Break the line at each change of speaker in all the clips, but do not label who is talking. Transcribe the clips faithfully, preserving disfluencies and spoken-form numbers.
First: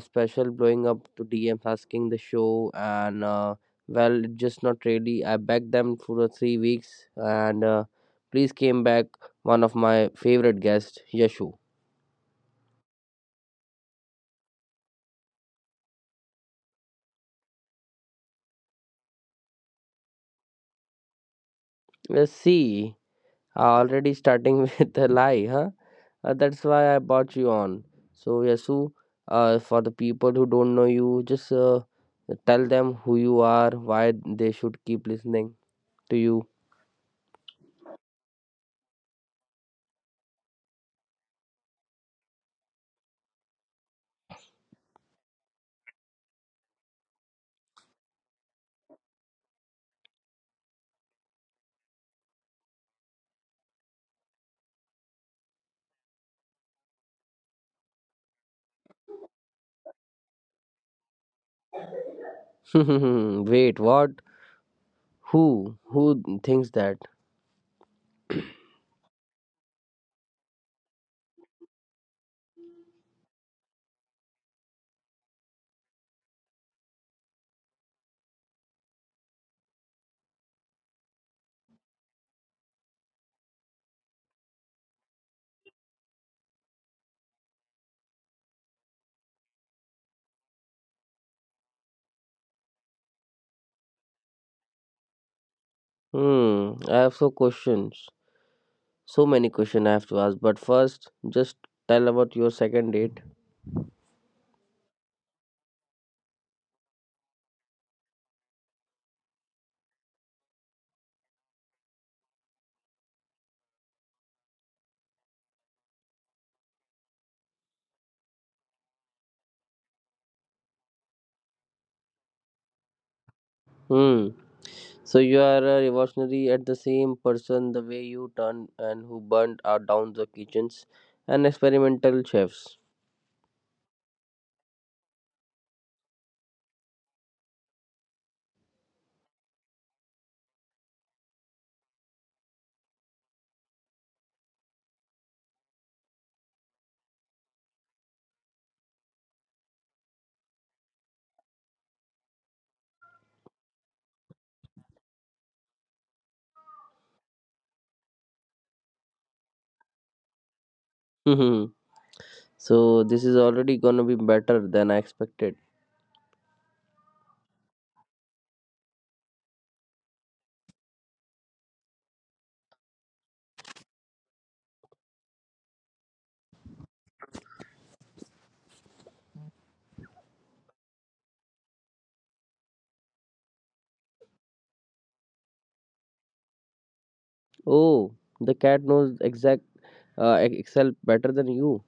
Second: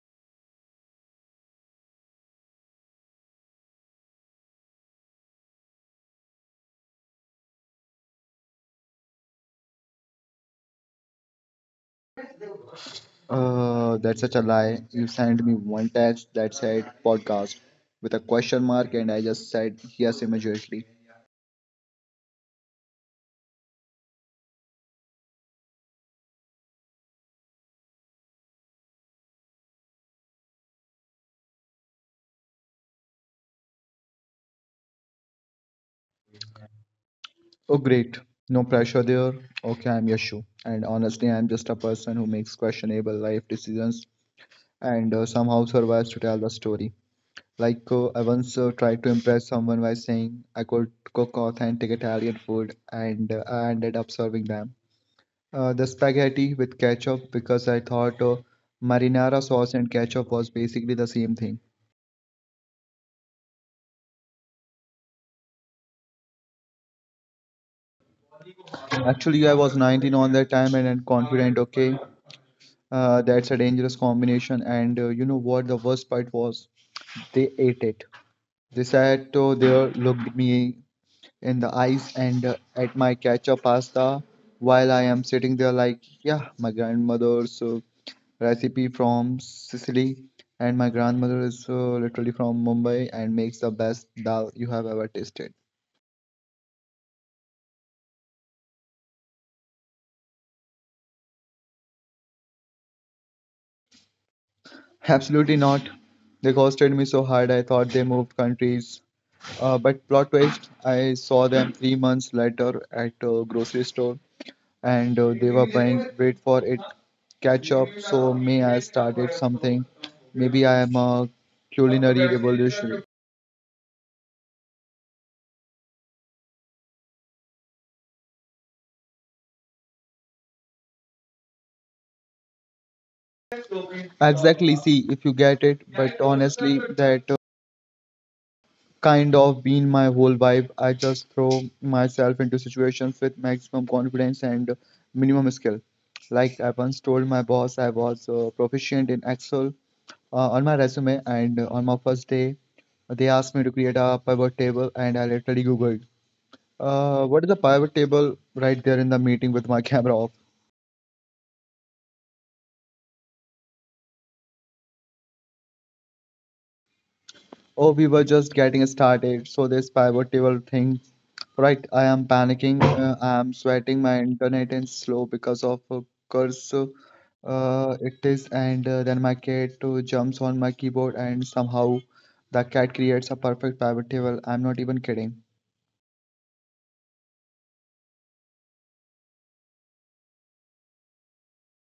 special blowing up to D Ms asking the show and uh, well it's just not really. I begged them for the three weeks and uh, please came back one of my favorite guests Yashu.
Uh, that's such a lie. You sent me one text that said podcast with a question mark, and I just said yes immediately.
Let's see. Already starting with a lie, huh? Uh, that's why I bought you on. So, Yasu, uh, for the people who don't know you, just uh, tell them who you are, why they should keep listening to you.
Oh, great. No pressure there. Okay, I'm Yashu. And honestly, I'm just a person who makes questionable life decisions and uh, somehow survives to tell the story. Like, uh, I once uh, tried to impress someone by saying I could cook authentic Italian food, and uh, I ended up serving them. Uh, the spaghetti with ketchup because I thought uh, marinara sauce and ketchup was basically the same thing.
Wait, what? Who? Who thinks that?
Actually, I was nineteen on that time and, and confident, okay, uh, that's a dangerous combination. And uh, you know what? The worst part was they ate it. They sat uh, there, looked me in the eyes and uh, at my ketchup pasta while I am sitting there like, yeah, my grandmother's uh, recipe from Sicily, and my grandmother is uh, literally from Mumbai and makes the best dal you have ever tasted.
Hmm, I have so questions. So many questions I have to ask. But first, just tell about your second date.
Absolutely not. They costed me so hard I thought they moved countries. Uh, but plot twist, I saw them three months later at a grocery store and uh, they were buying, wait for it, ketchup. So may I started something. Maybe I am a culinary revolutionary.
Hmm. So you are a revolutionary at the same person the way you turned and who burned out down the kitchens and experimental chefs.
Exactly, see if you get it, but honestly, that kind of been my whole vibe. I just throw myself into situations with maximum confidence and minimum skill. Like I once told my boss I was uh, proficient in Excel uh, on my resume, and uh, on my first day, they asked me to create a pivot table, and I literally Googled, uh, "What is a pivot table?" right there in the meeting with my camera off.
Hmm. So this is already gonna be better than I expected.
Oh, we were just getting started, so this pivot table thing. Right, I am panicking. Uh, I am sweating. My internet is slow because of a curse. Uh, it is, and uh, then my cat uh, jumps on my keyboard, and somehow the cat creates a perfect pivot table. I'm not even kidding.
Oh, the cat knows exact uh, ex- Excel better than you.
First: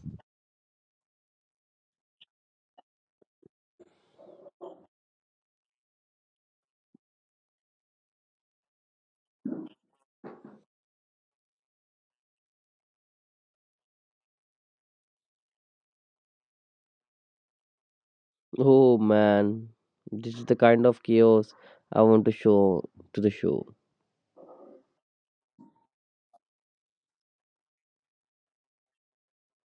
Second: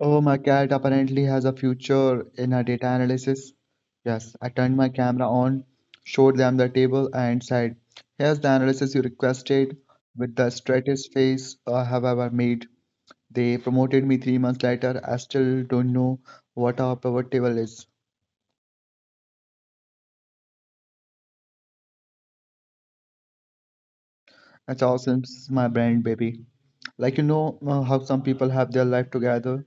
Oh, my cat apparently has a future in a data analysis. Yes, I turned my camera on, showed them the table, and said, "Here's the analysis you requested with the straightest face I have ever made." They promoted me three months later. I still don't know what our pivot table is.
Oh man, this is the kind of chaos I want to show to the show.
That's awesome, my brand, baby. Like you know uh, how some people have their life together.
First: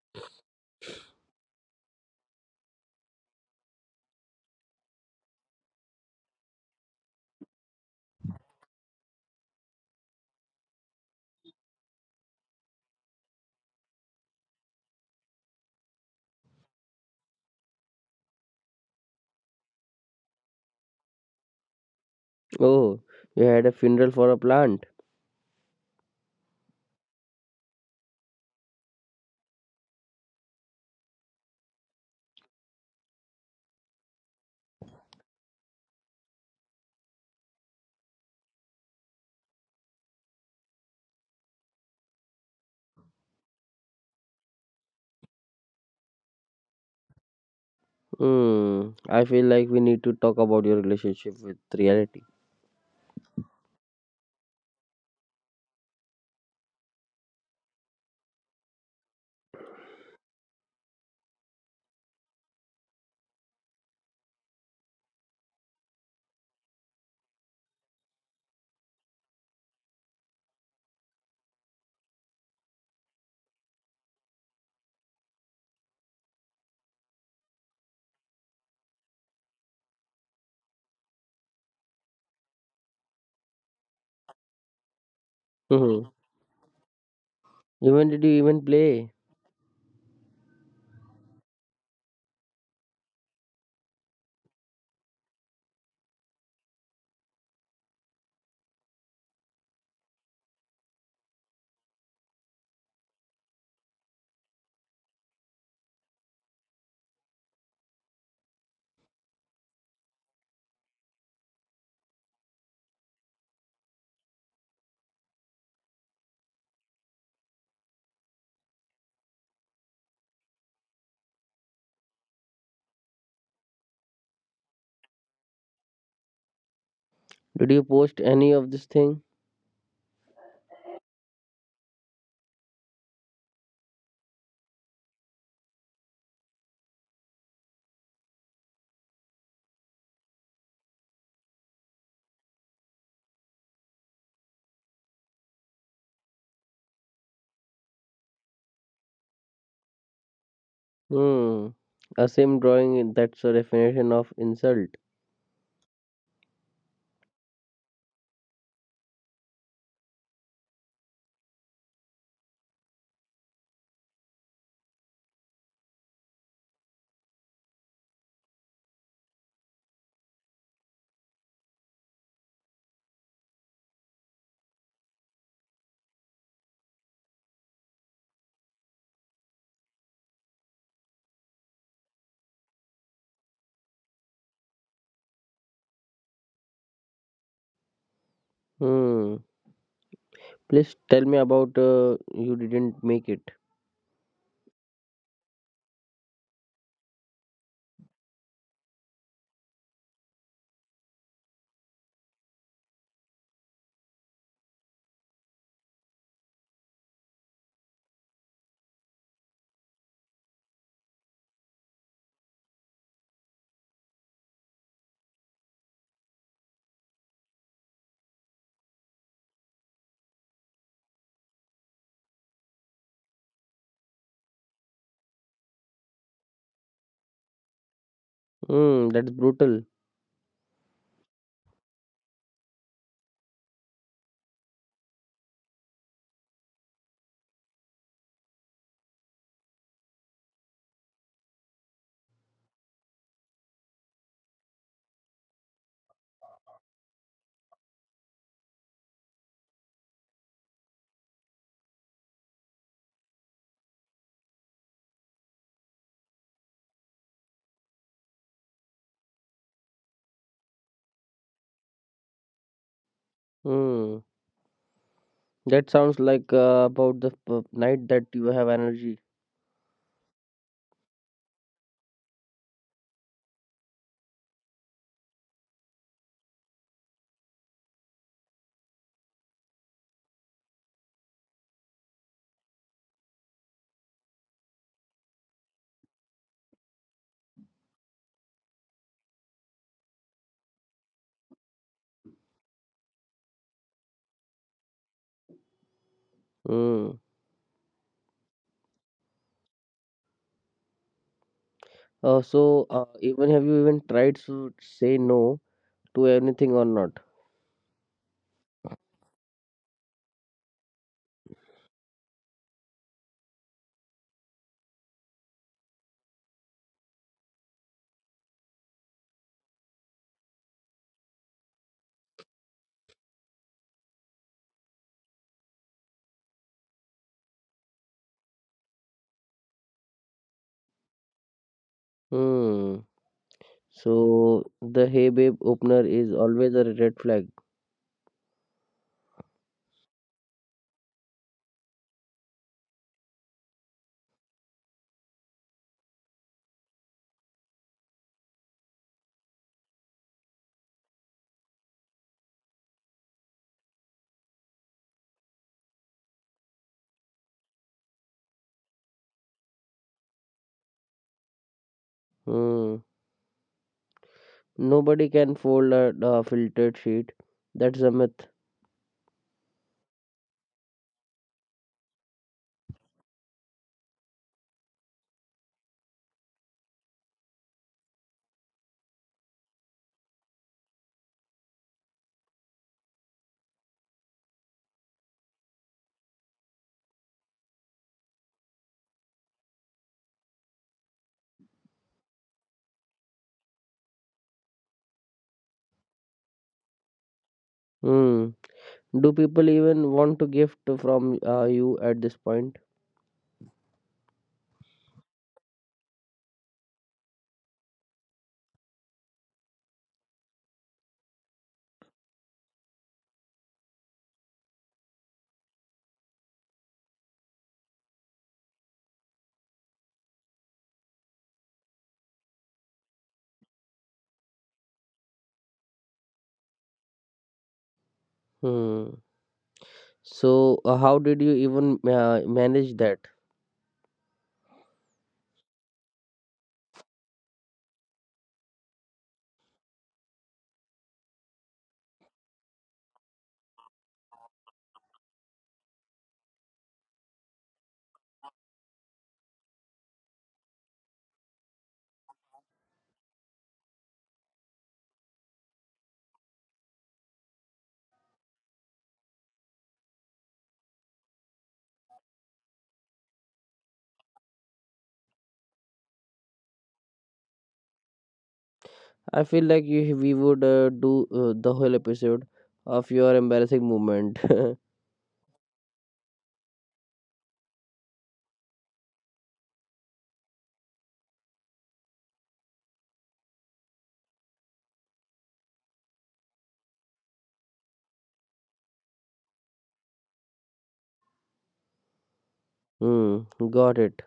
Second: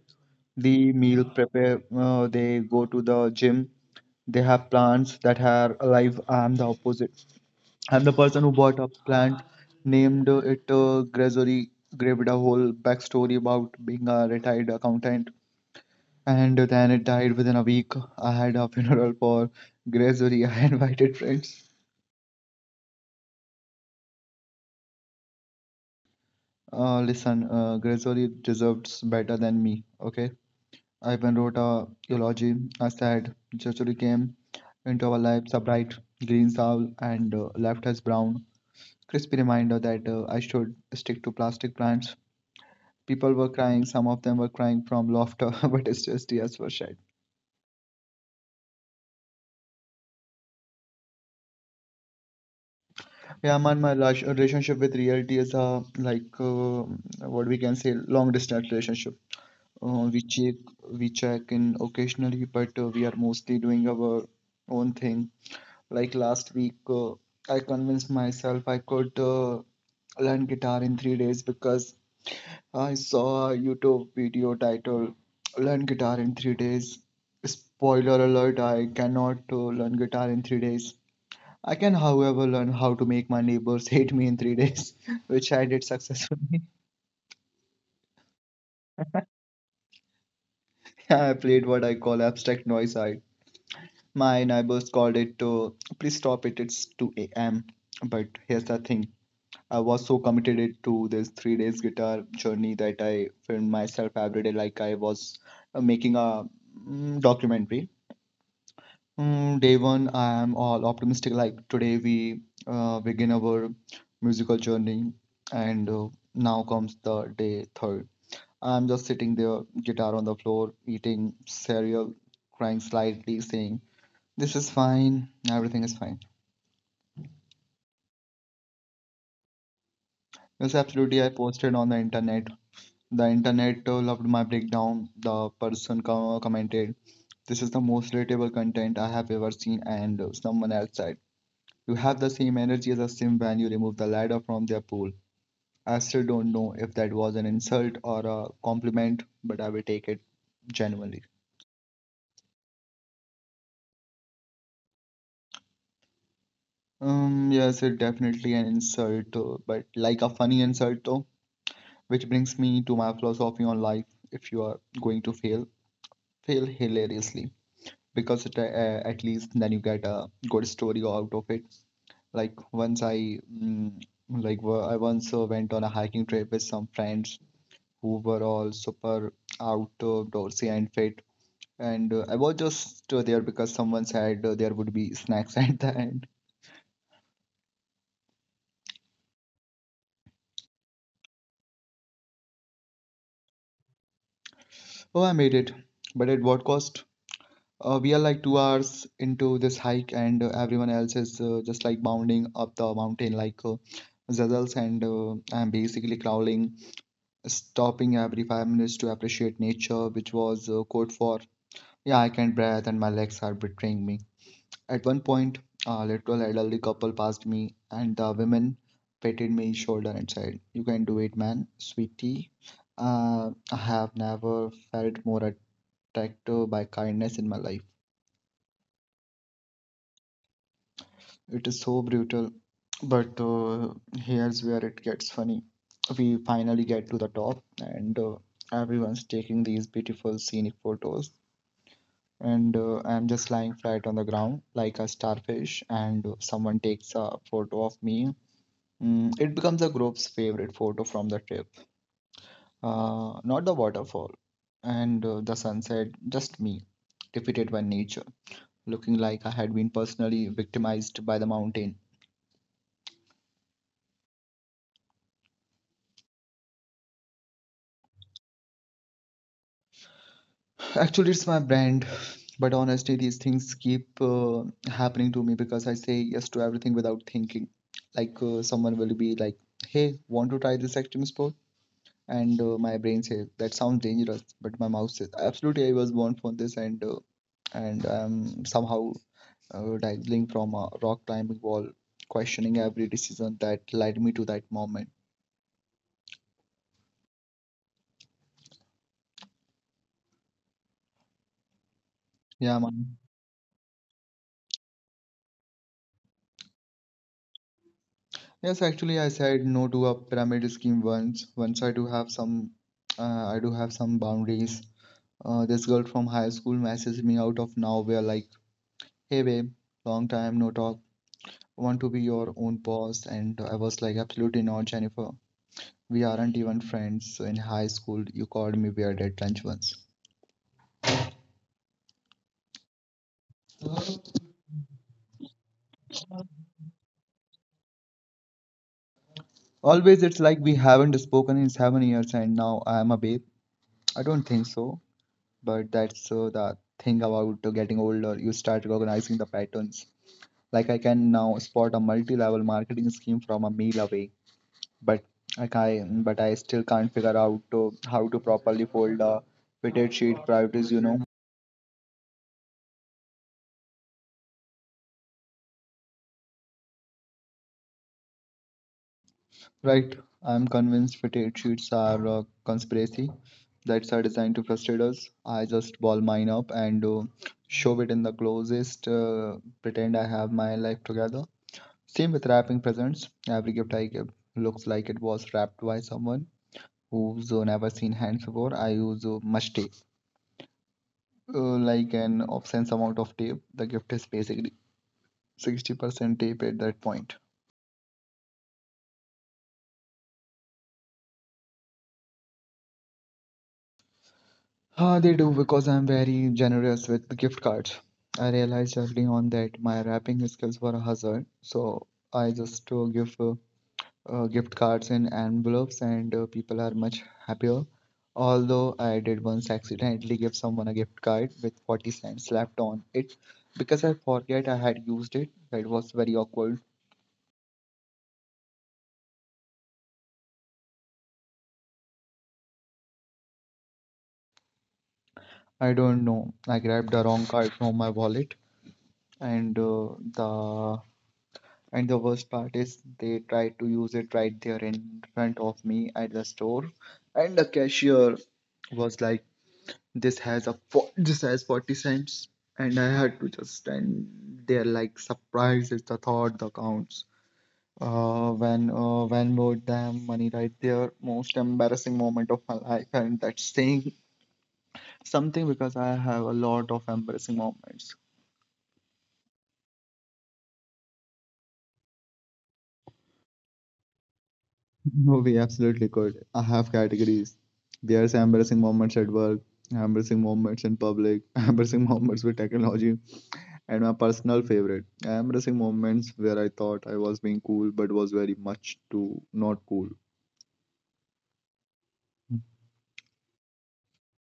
They meal prepare. Uh, they go to the gym. They have plants that are alive. I'm the opposite. I'm the person who bought a plant, named it uh, Gregory, gave it a whole backstory about being a retired accountant. And then it died within a week. I had a funeral for Gregory. I invited friends.
Oh, you had a funeral for a plant.
Uh, listen, uh, Gregory deserves better than me, okay? I even wrote a eulogy. I said, Gregory came into our lives a bright green soul and uh, left us brown. Crispy reminder that uh, I should stick to plastic plants. People were crying, some of them were crying from laughter, but it's just tears were shed.
Hmm. I feel like we need to talk about your relationship with reality.
Yeah, man, my rela- relationship with reality is uh, like uh, what we can say long distance relationship. Uh, we check we check in occasionally, but uh, we are mostly doing our own thing. Like last week, uh, I convinced myself I could uh, learn guitar in three days because I saw a YouTube video titled "Learn Guitar in Three Days." Spoiler alert: I cannot uh, learn guitar in three days. I can, however, learn how to make my neighbors hate me in three days, which I did successfully.
Even did you even play?
I played what I call abstract noise art. My neighbors called it to please stop it, it's two a m. But here's the thing, I was so committed to this three days guitar journey that I filmed myself every day like I was uh, making a mm, documentary. Mm, day one, I am all optimistic. Like today, we uh, begin our musical journey, and uh, now comes the day third. I'm just sitting there, guitar on the floor, eating cereal, crying slightly, saying, this is fine, everything is fine.
Did you post any of this thing?
Yes, absolutely. I posted on the internet. The internet uh, loved my breakdown. The person com- commented, this is the most relatable content I have ever seen, and uh, someone else said, you have the same energy as a sim when you remove the ladder from their pool. I still don't know if that was an insult or a compliment, but I will take it genuinely.
Hmm. A same drawing that's a definition of insult.
Um, yes, it's definitely an insult, uh, but like a funny insult though, which brings me to my philosophy on life. If you are going to fail, fail hilariously because it, uh, at least then you get a good story out of it. Like once I, mm, like wo- I once uh, went on a hiking trip with some friends who were all super out, uh, outdoorsy and fit. And uh, I was just uh, there because someone said uh, there would be snacks at the end.
Hmm. Please tell me about uh, you didn't make it.
Oh, I made it. But at what cost? Uh, we are like two hours into this hike, and uh, everyone else is uh, just like bounding up the mountain like uh, zazels, and uh, I'm basically crawling, stopping every five minutes to appreciate nature, which was uh, code for yeah, I can't breathe and my legs are betraying me. At one point, a literal elderly couple passed me, and the woman patted me shoulder and said, "You can do it, man, sweetie." Uh, I have never felt more attracted by kindness in my life.
Hmm. That's brutal.
It is so brutal, but uh, here's where it gets funny. We finally get to the top, and uh, everyone's taking these beautiful scenic photos. And uh, I'm just lying flat on the ground like a starfish, and uh, someone takes a photo of me. Mm, it becomes the group's favorite photo from the trip. Uh, not the waterfall and uh, the sunset, just me, defeated by nature, looking like I had been personally victimized by the mountain.
Hmm. That sounds like uh, about the p- night that you have energy.
Actually, it's my brand, but honestly, these things keep uh, happening to me because I say yes to everything without thinking. Like uh, someone will be like, "Hey, want to try this extreme sport?" And uh, my brain says, "That sounds dangerous," but my mouth says, "Absolutely, I was born for this," and uh, and I'm somehow uh, dangling from a rock climbing wall, questioning every decision that led me to that moment.
Hmm. Uh,
Yeah,
so
man.
uh, even have you even tried to say no to anything or not?
Yes, actually, I said no to a pyramid scheme once. Once I do have some, uh, I do have some boundaries. Uh, this girl from high school messaged me out of nowhere, like, "Hey babe, long time no talk. Want to be your own boss?" And I was like, "Absolutely not, Jennifer. We aren't even friends. So in high school, you called me weird at lunch once."
Hmm. So the hey babe opener is always a red flag.
Always, it's like we haven't spoken in seven years and now I am a babe. I don't think so, but that's uh, the thing about uh, getting older. You start recognizing the patterns. Like I can now spot a multi-level marketing scheme from a mile away, but I can, but I still can't figure out uh, how to properly fold a fitted sheet priorities, you know.
Hmm. Nobody can fold a uh, filtered sheet. That's a myth.
Right, I'm convinced fetish sheets are a conspiracy that are designed to frustrate us. I just ball mine up and uh, shove it in the closest, uh, pretend I have my life together. Same with wrapping presents. Every gift I give looks like it was wrapped by someone who's uh, never seen hands before. I use uh, much tape, uh, like an obscene amount of tape. The gift is basically sixty percent tape at that point.
Hmm. Do people even want to gift from uh, you at this point?
Ah, they do because I'm very generous with the gift cards. I realized early on that my wrapping skills were a hazard, so I just uh, give uh, uh, gift cards in envelopes, and uh, people are much happier. Although I did once accidentally give someone a gift card with forty cents slapped on it because I forget I had used it. That was very awkward.
Hmm. So, uh, how did you even uh, manage that?
I don't know. I grabbed the wrong card from my wallet, and uh, the and the worst part is they tried to use it right there in front of me at the store. And the cashier was like, this has a fo- this has forty cents. And I had to just stand there like surprised is the thought that counts. Uh, when uh, when bought them money right there, most embarrassing moment of my life, and that's saying something because I have a lot of embarrassing moments.
I feel like you, we would uh, do uh, the whole episode of your embarrassing moment.
No, we absolutely could. I have categories. There's embarrassing moments at work, embarrassing moments in public, embarrassing moments with technology, and my personal favorite, embarrassing moments where I thought I was being cool but was very much too not cool.
Hmm, got it.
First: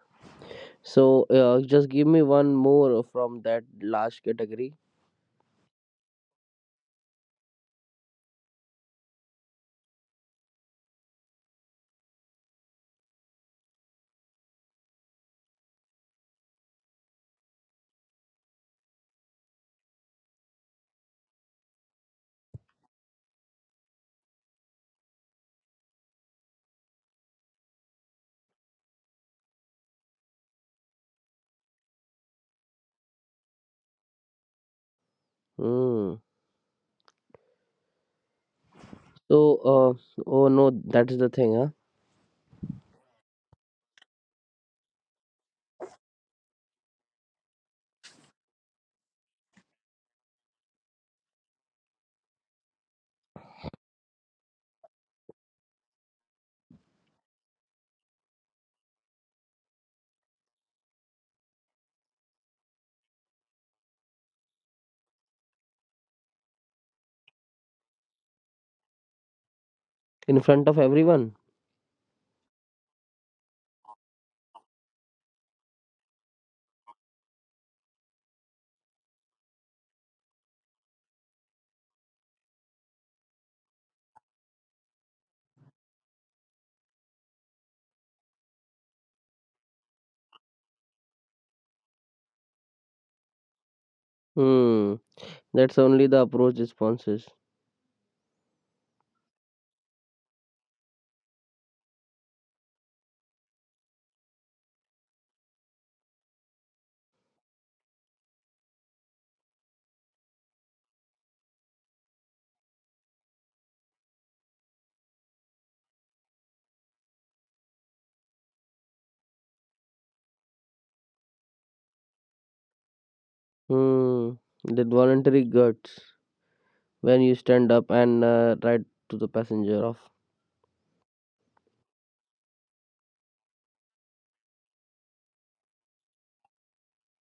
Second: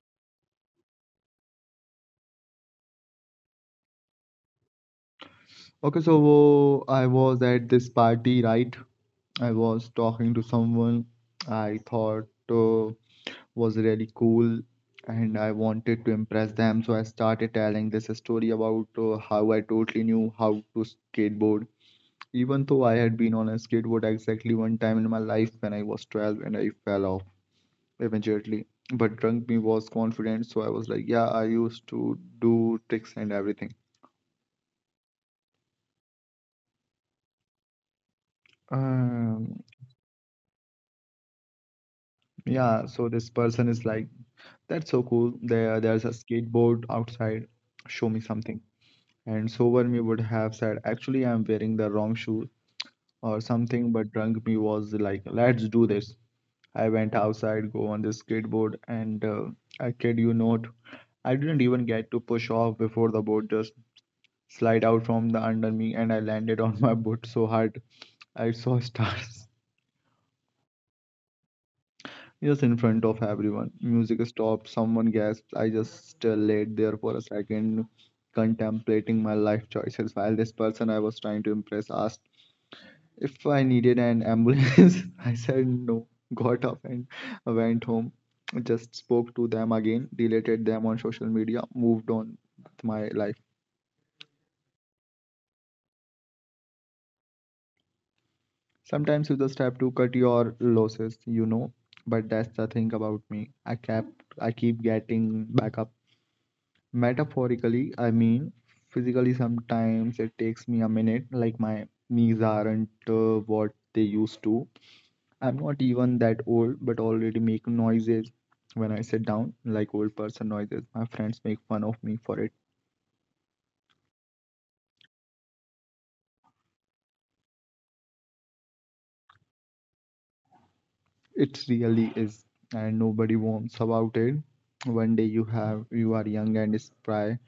So, uh, just give me one more from that last category.
Okay, so wo- I was at this party, right? I was talking to someone. I thought uh, was really cool and I wanted to impress them. So I started telling this story about uh, how I totally knew how to skateboard, even though I had been on a skateboard exactly one time in my life when I was twelve and I fell off eventually. But drunk me was confident, so I was like, "Yeah, I used to do tricks and everything."
Hmm. So,
Um,
uh, oh no, that's the thing, huh?
yeah, so this person is like, "That's so cool. There, there's a skateboard outside. Show me something." And sober me would have said, "Actually, I'm wearing the wrong shoe or something," but drunk me was like, "Let's do this." I went outside, go on the skateboard, and uh, I kid you not, I didn't even get to push off before the board just slide out from the under me, and I landed on my boot so hard I saw stars.
In front of everyone.
Just in front of everyone. Music stopped, someone gasped. I just uh, laid there for a second, contemplating my life choices while this person I was trying to impress asked if I needed an ambulance. I said no, got up and went home. Just spoke to them again, deleted them on social media, moved on with my life.
Hmm. That's only the approach responses.
Sometimes you just have to cut your losses, you know. But that's the thing about me. I kept, I keep getting back up. Metaphorically, I mean, physically, sometimes it takes me a minute. Like my knees aren't uh, what they used to. I'm not even that old, but already make noises when I sit down, like old person noises. My friends make fun of me for it.
Hmm. That voluntary guts when you stand up and uh, ride to the passenger off.
It really is, and nobody warns about it. One day you have you are young and spry,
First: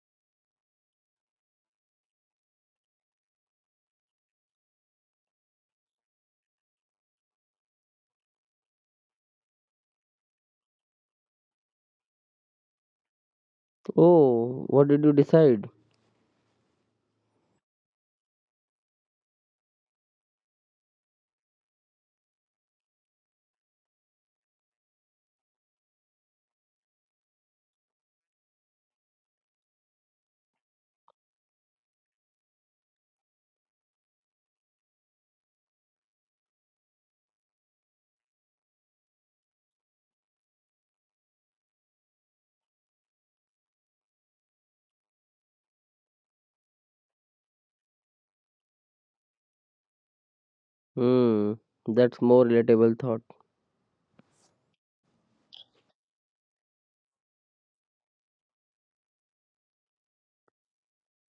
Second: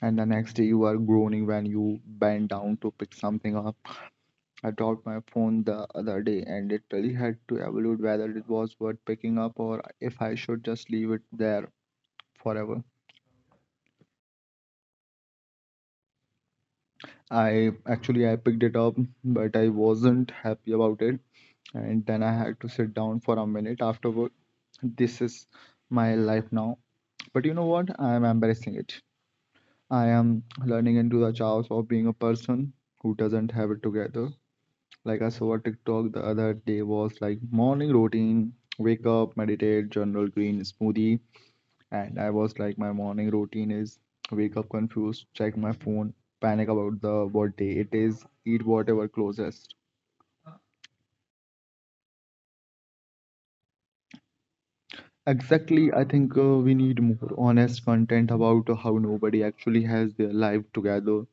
and the next day you are groaning when you bend down to pick something up. I dropped my phone the other day and literally had to evaluate whether it was worth picking up or if I should just leave it there forever.
Oh, what did you decide?
I actually I picked it up, but I wasn't happy about it. And then I had to sit down for a minute afterward. This is my life now. But you know what? I am embracing it. I am learning into the chaos of being a person who doesn't have it together. Like I saw a TikTok the other day was like, morning routine, wake up, meditate, general green smoothie. And I was like, my morning routine is wake up confused, check my phone, panic about the what day it is, eat whatever closest.
Hmm. That's more relatable thought.
Exactly, I think uh, we need more honest content about how nobody actually has their life together.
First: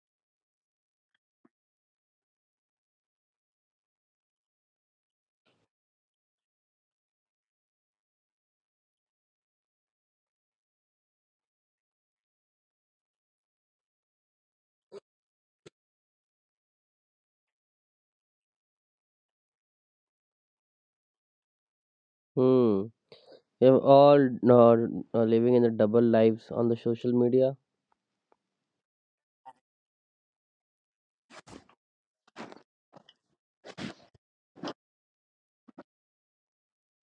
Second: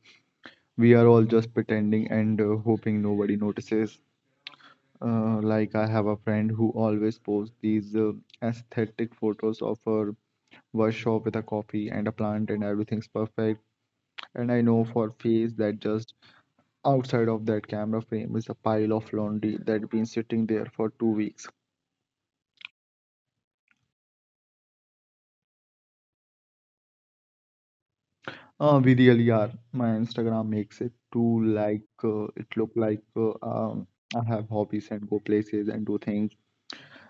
We are all just pretending and uh, hoping nobody notices. Uh, like I have a friend who always posts these uh, aesthetic photos of her workshop with a coffee and a plant and everything's perfect. And I know for a face that just outside of that camera frame is a pile of laundry that's been sitting there for two weeks.
Hmm. We have all uh, uh, living in the double lives on the social media.
Uh, we really are. My Instagram makes it too like uh, it look like uh, um, I have hobbies and go places and do things.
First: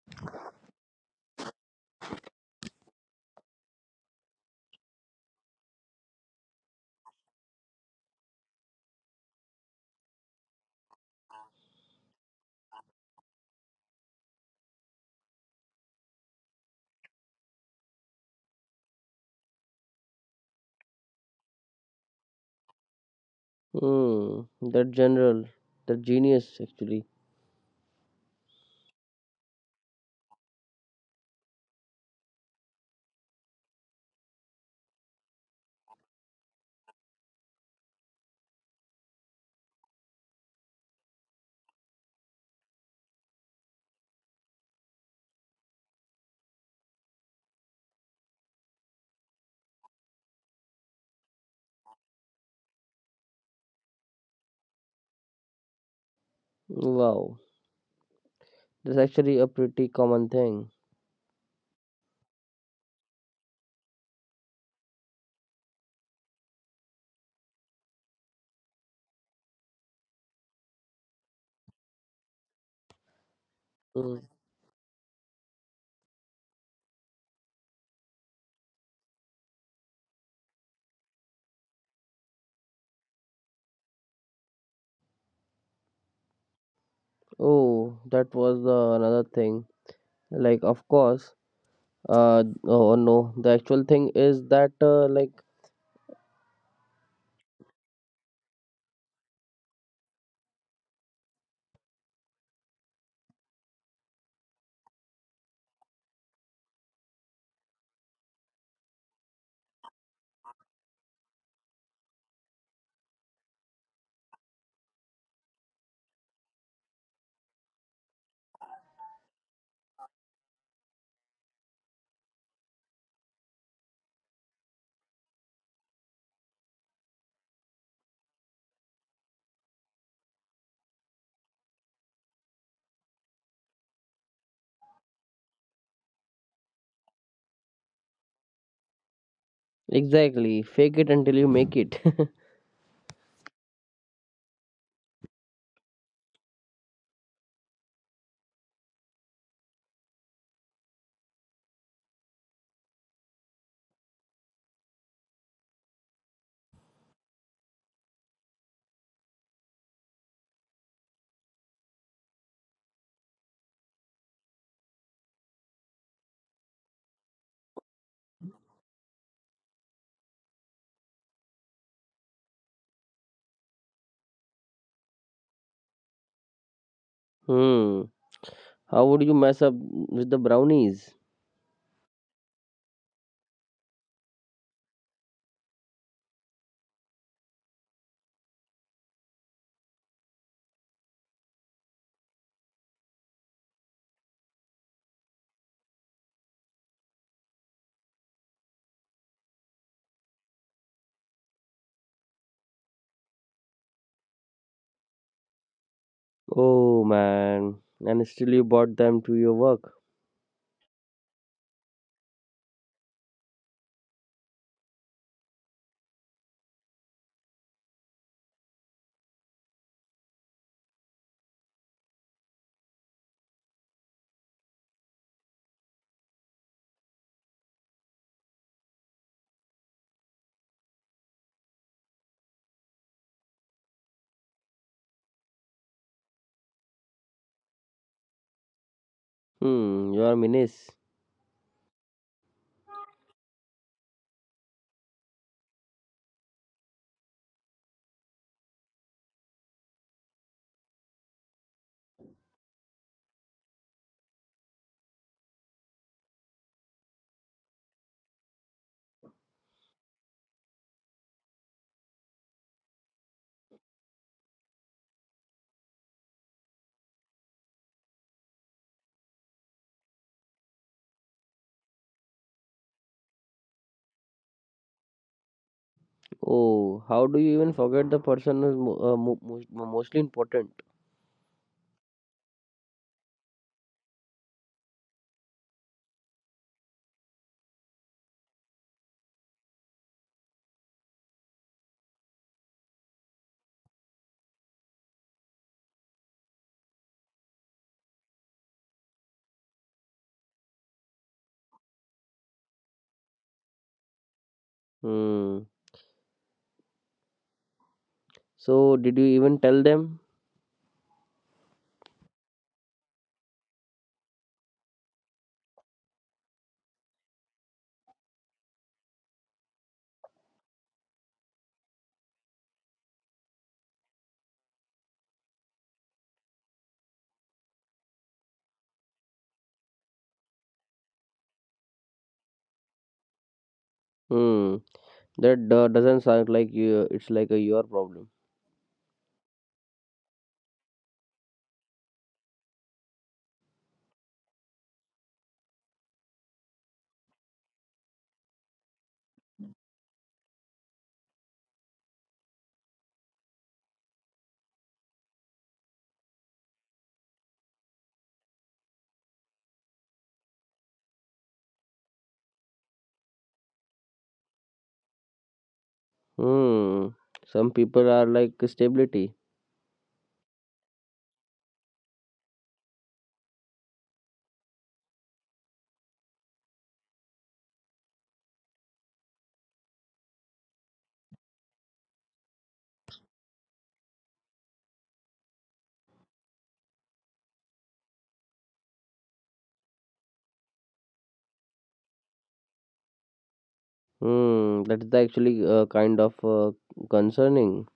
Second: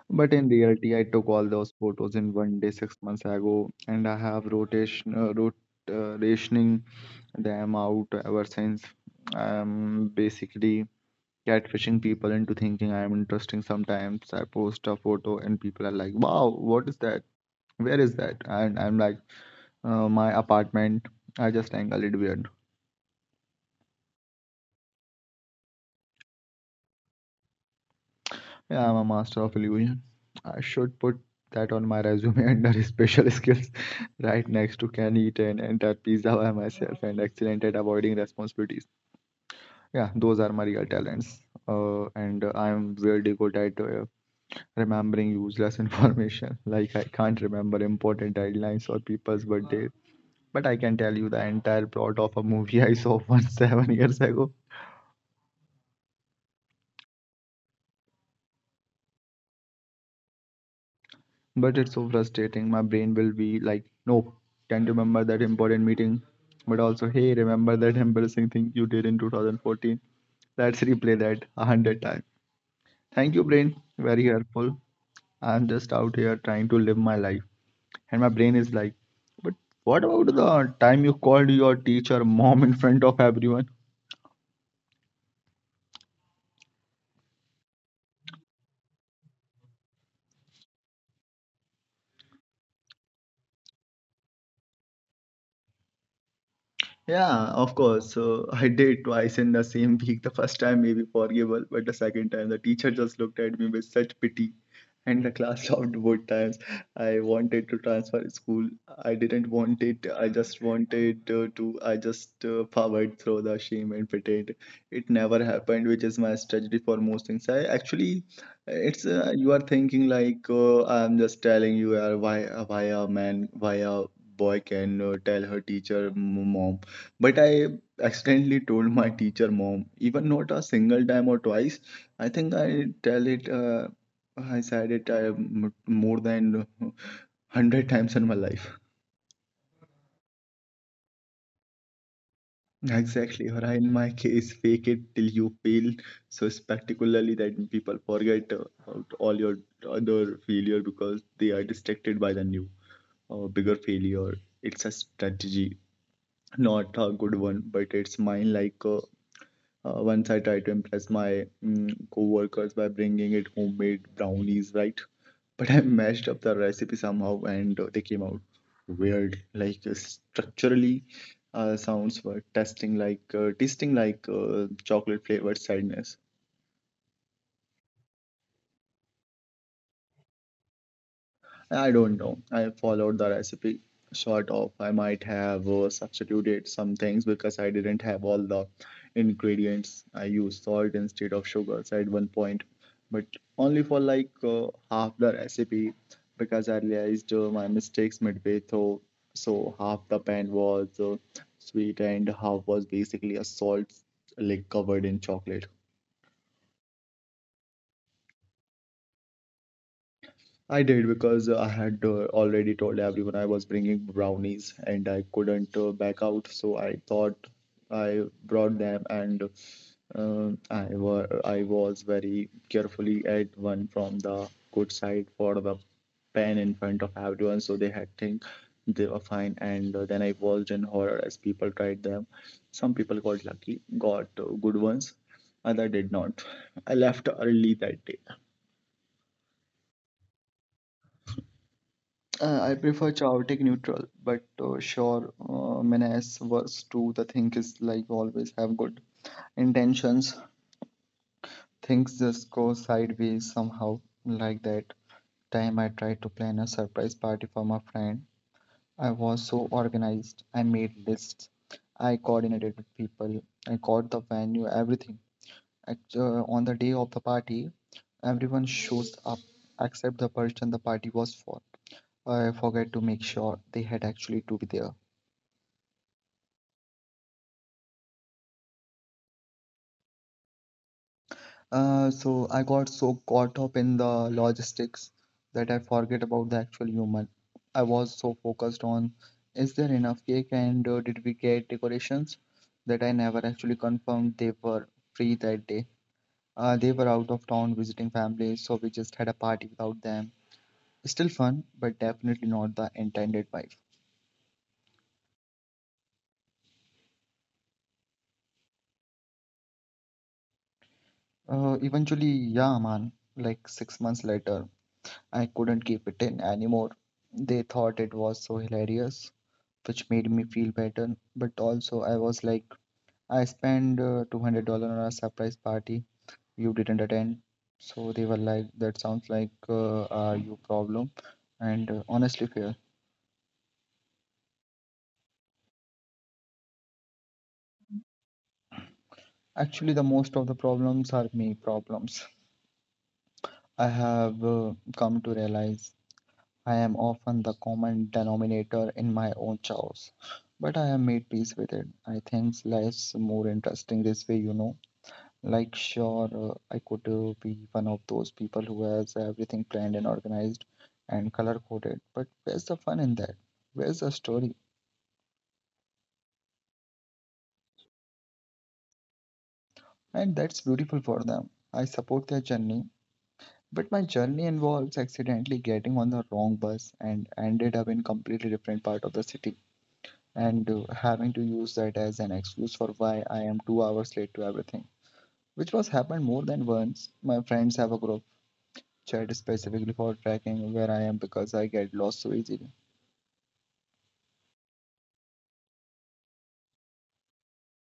But in reality, I took all those photos in one day six months ago, and I have rotation uh, rot uh, rationing them out ever since. I'm basically catfishing people into thinking I am interesting. Sometimes I post a photo and people are like, "Wow, what is that? Where is that?" And I'm like, uh, "My apartment." I just angle it weird.
Hmm. That general, that genius actually.
Yeah, I'm a master of illusion. I should put that on my resume under special skills, right next to can eat an entire pizza by myself and excellent at avoiding responsibilities. Yeah, those are my real talents. Uh, and uh, I'm really good at uh, remembering useless information. Like I can't remember important deadlines or people's birthdays, but I can tell you the entire plot of a movie I saw once seven years ago.
Wow. That's actually a pretty common thing.
But it's so frustrating. My brain will be like, nope, can't remember that important meeting. But also, hey, remember that embarrassing thing you did in two thousand fourteen? Let's replay that a hundred times. Thank you, brain.
Mm.
Very helpful. I'm just out here trying to live my life. And my brain is like, but what about the time you called your teacher mom in front of everyone?
Oh, that was the another thing. Like, of course, uh, oh oh, no, the actual thing is that, uh, like,
Yeah, of course. So I did twice in the same week. The first time maybe forgivable, but the second time the teacher just looked at me with such pity, and the class stopped both times. I wanted to transfer school. I didn't want it. I just wanted uh, to. I just uh, powered through the shame and pretend it never happened, which is my strategy for most things. I actually, it's uh, you are thinking like uh, I'm just telling you uh, why why a man why a boy can uh, tell her teacher m- mom, but I accidentally told my teacher mom, even not a single time or twice. I think I tell it, uh, I said it uh, m- more than a hundred times in my life.
exactly, fake it until you make it.
Exactly. Or I, in my case, fake it till you fail so spectacularly that people forget uh, about all your other failure because they are distracted by the new or bigger failure. It's a strategy, not a good one, but it's mine like. A Uh, once I tried to impress my mm, co-workers by bringing it homemade brownies, right? But I mashed up the recipe somehow, and uh, they came out weird. Like uh, structurally, uh, sounds were testing like uh, tasting like uh, chocolate flavored sadness.
Hmm, how would you mess up with the brownies?
I don't know. I followed the recipe sort of. I might have uh, substituted some things because I didn't have all the ingredients. I used salt instead of sugars at one point, but only for like uh, half the recipe because I realized uh, my mistakes midway through. So half the pan was uh, sweet and half was basically a salt lick covered in chocolate.
Oh man, and still you brought them to your work.
I did because uh, I had uh, already told everyone I was bringing brownies and I couldn't uh, back out, so I thought I brought them and uh, I were I was very carefully at one from the good side for the pen in front of everyone, so they had think they were fine. And uh, then I watched in horror as people tried them. Some people got lucky, got uh, good ones, other did not. I left early that day.
Hmm, you are menace.
Uh, I prefer chaotic neutral, but uh, sure, uh, Menace verse two, the thing is like always have good intentions. Things just go sideways somehow. Like that time I tried to plan a surprise party for my friend. I was so organized. I made lists. I coordinated with people. I got the venue, everything. Act- uh, on the day of the party, everyone shows up except the person the party was for. I forgot to make sure they had actually to be there.
Oh, how do you even forget the person who's mo- uh, mo- mo- mo- mostly important?
Uh, so I got so caught up in the logistics that I forget about the actual human. I was so focused on is there enough cake and uh, did we get decorations that I never actually confirmed they were free that day. Uh, they were out of town visiting families, so we just had a party without them. Still fun, but definitely not the intended vibe.
Hmm, so did you even tell them?
Uh, eventually, yeah, man, like six months later, I couldn't keep it in anymore. They thought it was so hilarious which made me feel better. But also, I was like, I spent uh, two hundred dollars on a surprise party you didn't attend. So they were like, that sounds like uh, are you problem? And uh, honestly, fair.
Hmm, that uh, doesn't sound like you, it's like a your problem.
Actually, the most of the problems are me problems. I have uh, come to realize I am often the common denominator in my own chores. But I have made peace with it. I think life's more interesting this way, you know. Like, sure, uh, I could uh, be one of those people who has everything planned and organized and color coded, but where's the fun in that? Where's the story?
Hmm, some people are like stability.
And that's beautiful for them. I support their journey, but my journey involves accidentally getting on the wrong bus and ended up in completely different part of the city and uh, having to use that as an excuse for why I am two hours late to everything, which was happened more than once. My friends have a group chat specifically for tracking where I am because I get lost so easily.
Hmm, that's the actually uh, kind of uh, concerning.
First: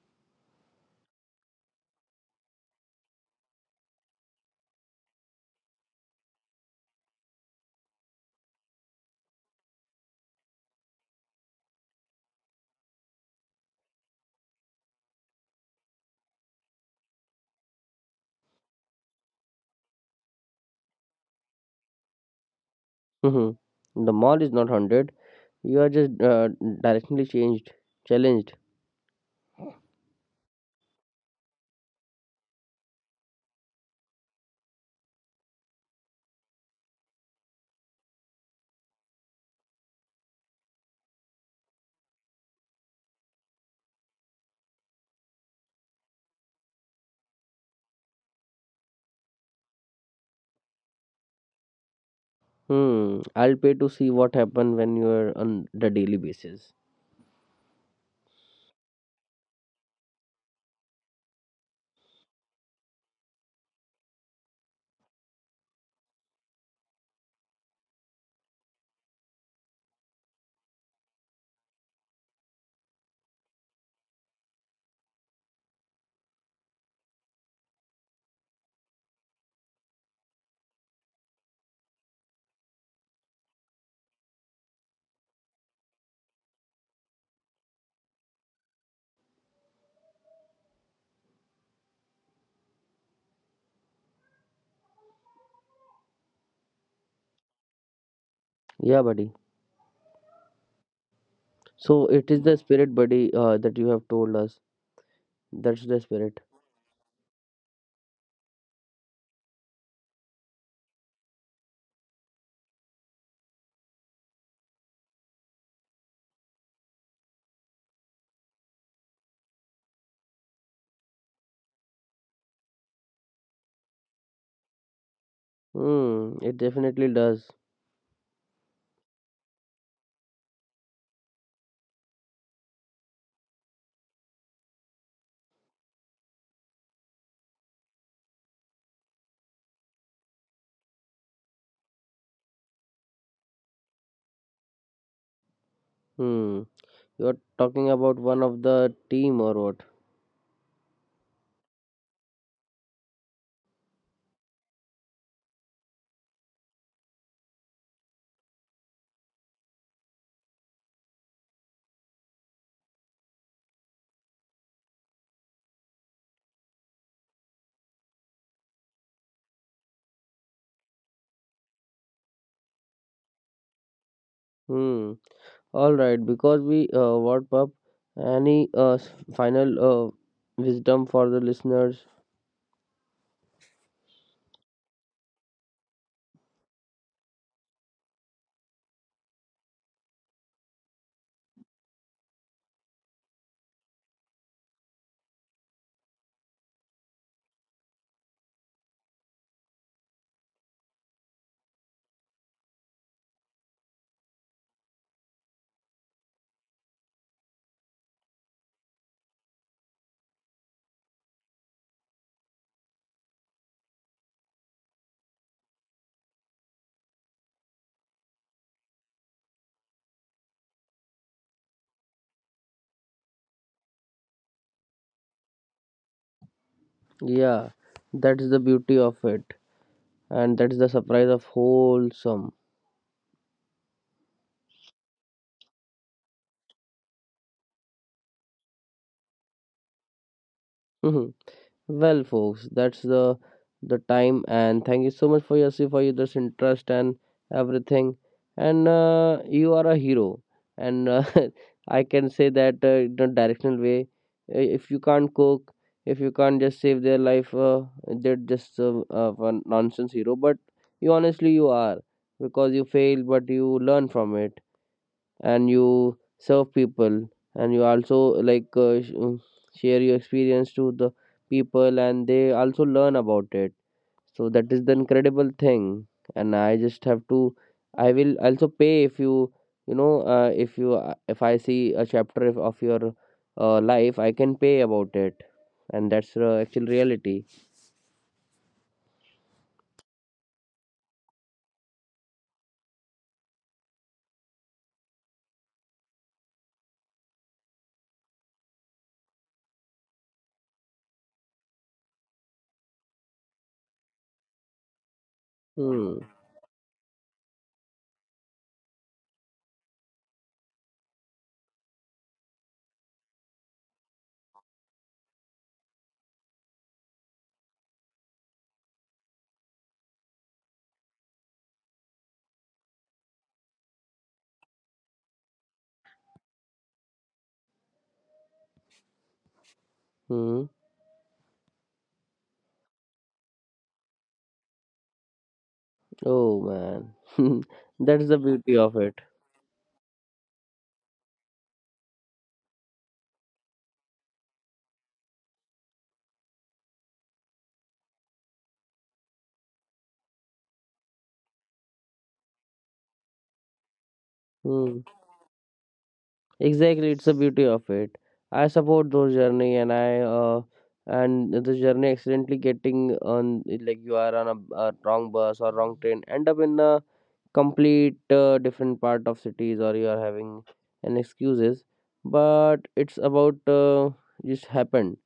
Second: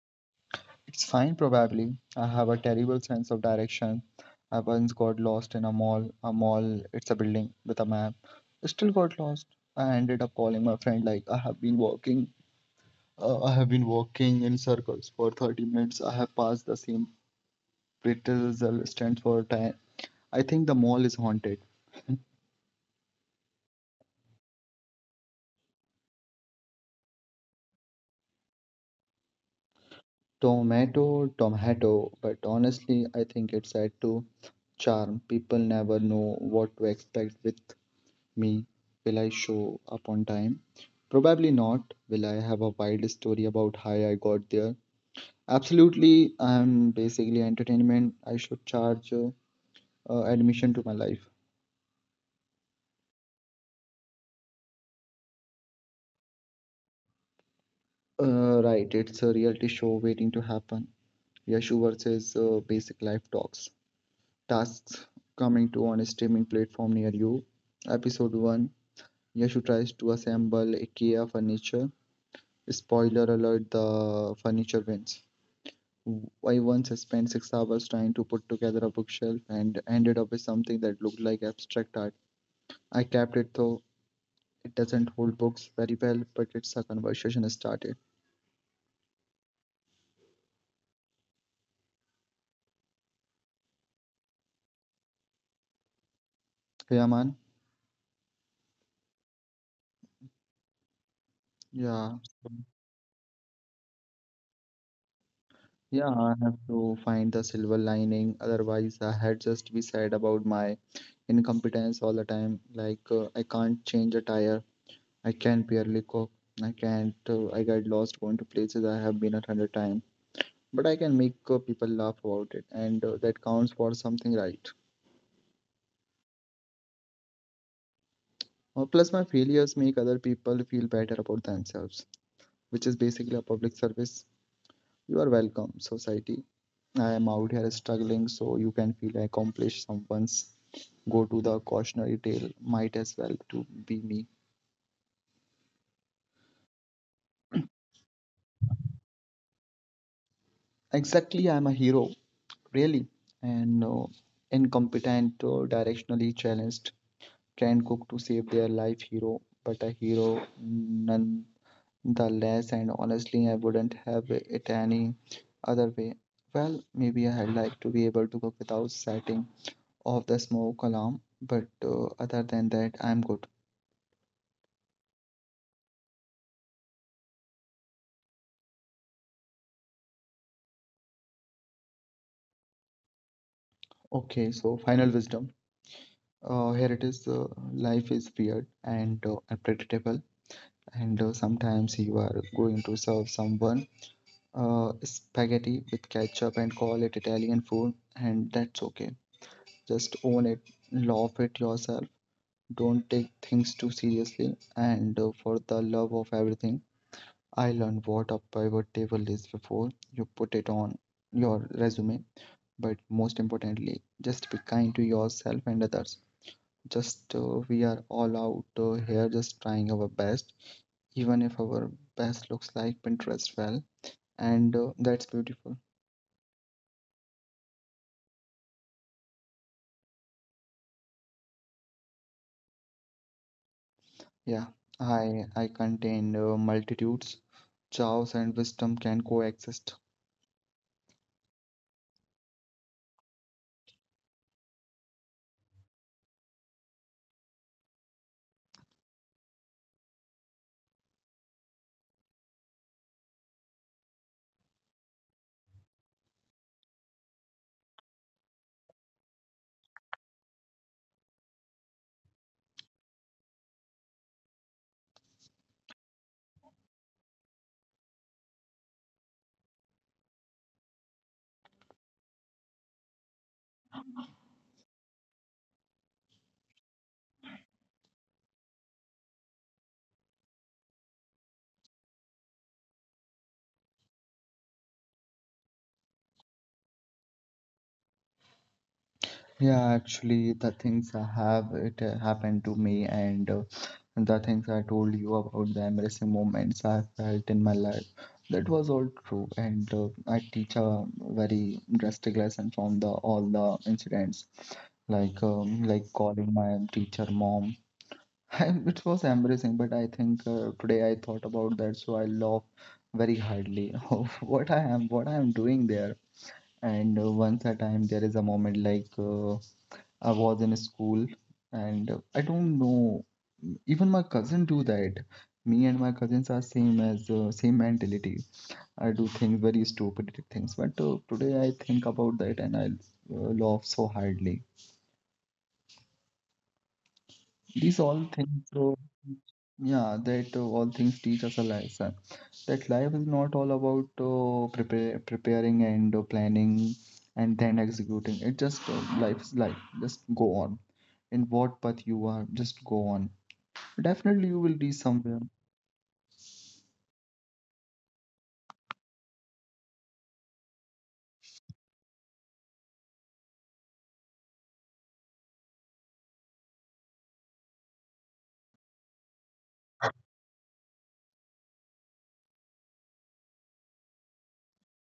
It's fine, probably. I have a terrible sense of direction. I once got lost in a mall. A mall, it's a building with a map. I still got lost. I ended up calling my friend like I have been walking. Uh, I have been walking in circles for thirty minutes. I have passed the same pretzel stand for time. I think the mall is haunted.
Mhm. The mall is not haunted. You are just uh, directionally changed, challenged.
Tomato, tomato. But honestly, I think it's said to charm. People never know what to expect with me. Will I show up on time? Probably not. Will I have a wild story about how I got there? Absolutely. I'm basically entertainment. I should charge uh, uh, admission to my life.
Hmm. I'll pay to see what happen when you are on the daily basis.
Uh, right, it's a reality show waiting to happen. Yashu versus uh, Basic Life Talks. Tasks coming to on a streaming platform near you. Episode one, Yashu tries to assemble IKEA furniture. Spoiler alert, the furniture wins. w- I once spent six hours trying to put together a bookshelf and ended up with something that looked like abstract art. I kept it though. It doesn't hold books very well, but it's a conversation started. Yeah, man.
Yeah, buddy. So
Yeah.
it is
so-
the spirit, buddy, uh, that you have told us. That's the
Yeah, I
spirit.
have to find the silver lining. Otherwise, I had just be sad about my incompetence all the time. Like, uh, I can't change a tire. I can barely cook. I can't. Uh, I get lost going to places I have been a hundred times, but I can make uh, people laugh about it, and uh, that counts for something, right?
Hmm. It definitely does.
Uh, plus, my failures make other people feel better about themselves, which is basically a public service. You are welcome, society. I am out here struggling, so you can feel I accomplished. Someone's go to the cautionary tale might as well to be me.
Hmm. You're talking about one of the team or what?
Exactly, I am a hero, really, and uh, incompetent, uh, directionally challenged, can cook to save their life hero, but a hero none the less, and honestly, I wouldn't have it any other way. Well, maybe I'd like to be able to cook without setting off the smoke alarm, but uh, other than that, I'm good.
Hmm. All right, because we uh, wrapped up any uh, s- final uh, wisdom for the listeners.
Okay, so final wisdom. Uh, here it is. Uh, life is weird and uh, unpredictable, and uh, sometimes you are going to serve someone uh, spaghetti with ketchup and call it Italian food, and that's okay. Just own it, laugh at yourself. Don't take things too seriously, and uh, for the love of everything, I learned what a pivot table is before you put it on your resume. But most importantly, just be kind to yourself and others. Just uh, We are all out uh, here just trying our best, even if our best looks like Pinterest well, and uh, that's beautiful.
Yeah, that's the beauty of it, and that's the surprise of wholesome.
Yeah, I I contain uh, multitudes. Chaos and wisdom can coexist.
Mhm. Well, folks, that's the the time, and thank you so much for your for your this interest and everything. And uh, you are a hero, and uh, I can say that uh, in a directional way. i- If you can't cook, if you can't just save their life, uh, they're just uh, uh, a nonsense hero. But you honestly you are because you fail, but you learn from it and you serve people and you also like uh, sh- um, share your experience to the people and they also learn about it, so that is the incredible thing. And I just have to, I will also pay if you, you know, uh, if you, uh, if I see a chapter of of your uh, life, I can pay about it, and that's the actual reality.
Yeah, actually, the things I have it uh, happened to me, and uh, the things I told you about the embarrassing moments I felt in my life, that was all true. And uh, I teach a very drastic lesson from the all the incidents, like um,
Hmm.
like calling my teacher mom. It was embarrassing, but I think uh, today I thought about that, so I laugh very hardly of what I am what I am doing there. And uh, once a time, there is a moment like. Uh, I was in school, and uh, I don't know. Even my cousin do that. Me and my cousins are same as uh, same mentality. I do things very stupid
Hmm.
things, but uh, today I think about that and I uh, laugh so hardly.
Oh man.
These
That's
all
the
things,
beauty of
so
it.
yeah, that uh, all things teach us a lesson. That life is not all about uh, prepare, preparing and uh, planning and then executing. It just uh, life is life. Just go on in what path you are just go on. Definitely, you will
Hmm.
reach somewhere.
Exactly, it's the beauty of it. I support those journey, and I uh, and the journey accidentally getting on like you are on a, a wrong bus or wrong train, end up in a complete uh, different part of cities, or you are having an excuses. But it's about uh, just happened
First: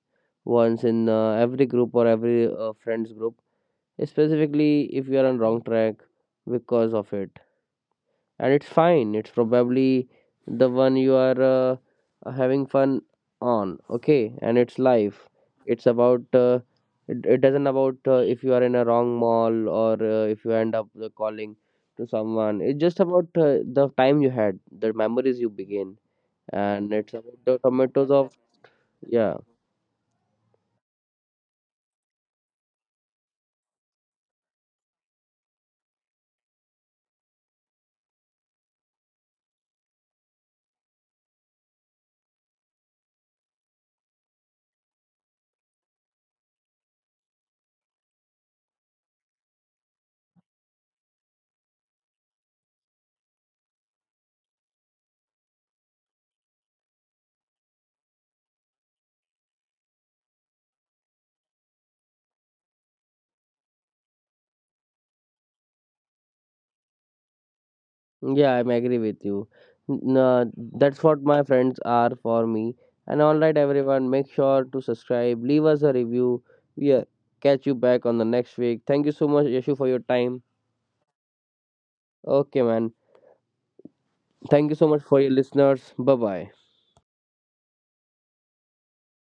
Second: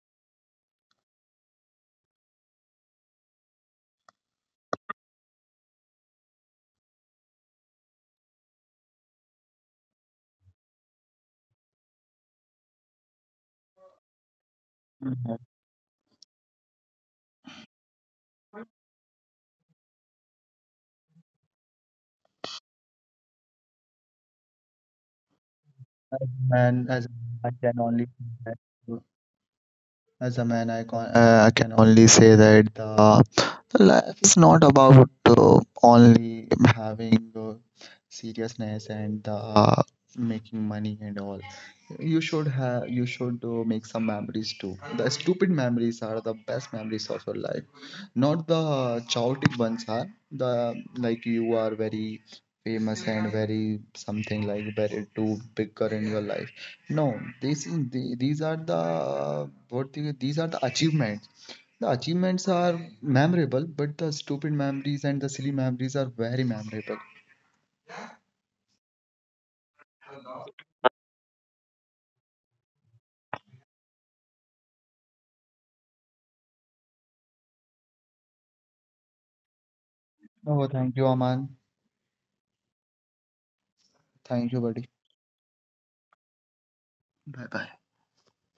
once in uh, every group or every uh, friends group, specifically if you are on wrong track because of it, and it's fine, it's probably the one you are uh, having fun on, okay, and it's life.
Mhm.
It's about uh, it, it doesn't about uh, if you are in a wrong mall or uh, if you end up uh, calling to someone. It's just about uh, the time you had, the memories you begin,
As a man,
and
as a
it's about
man, I
the
can only
tomatoes of, yeah.
as a man, I can uh, I can only say that the, the life is not about uh, only having uh, seriousness and uh, making money and all. You should have you should uh, make some memories too. The stupid memories are the best memories of your life, not the chaotic ones are the, like you are very famous and very something like very too bigger in your life. No, this is the- these are the, what do you, these are the achievements. The achievements are memorable, but the stupid memories and the silly memories are very memorable.
Yeah, I'm agree with you. N- uh, that's what my friends are for me. And all right, everyone, make sure to subscribe, leave us a review. Yeah, catch you back on the next week. Thank you so much, Yashu, for your time.
Oh, thank you, Aman.
Okay, man.
Thank you,
Thank you
buddy.
so much for your listeners. Bye bye.
Bye bye.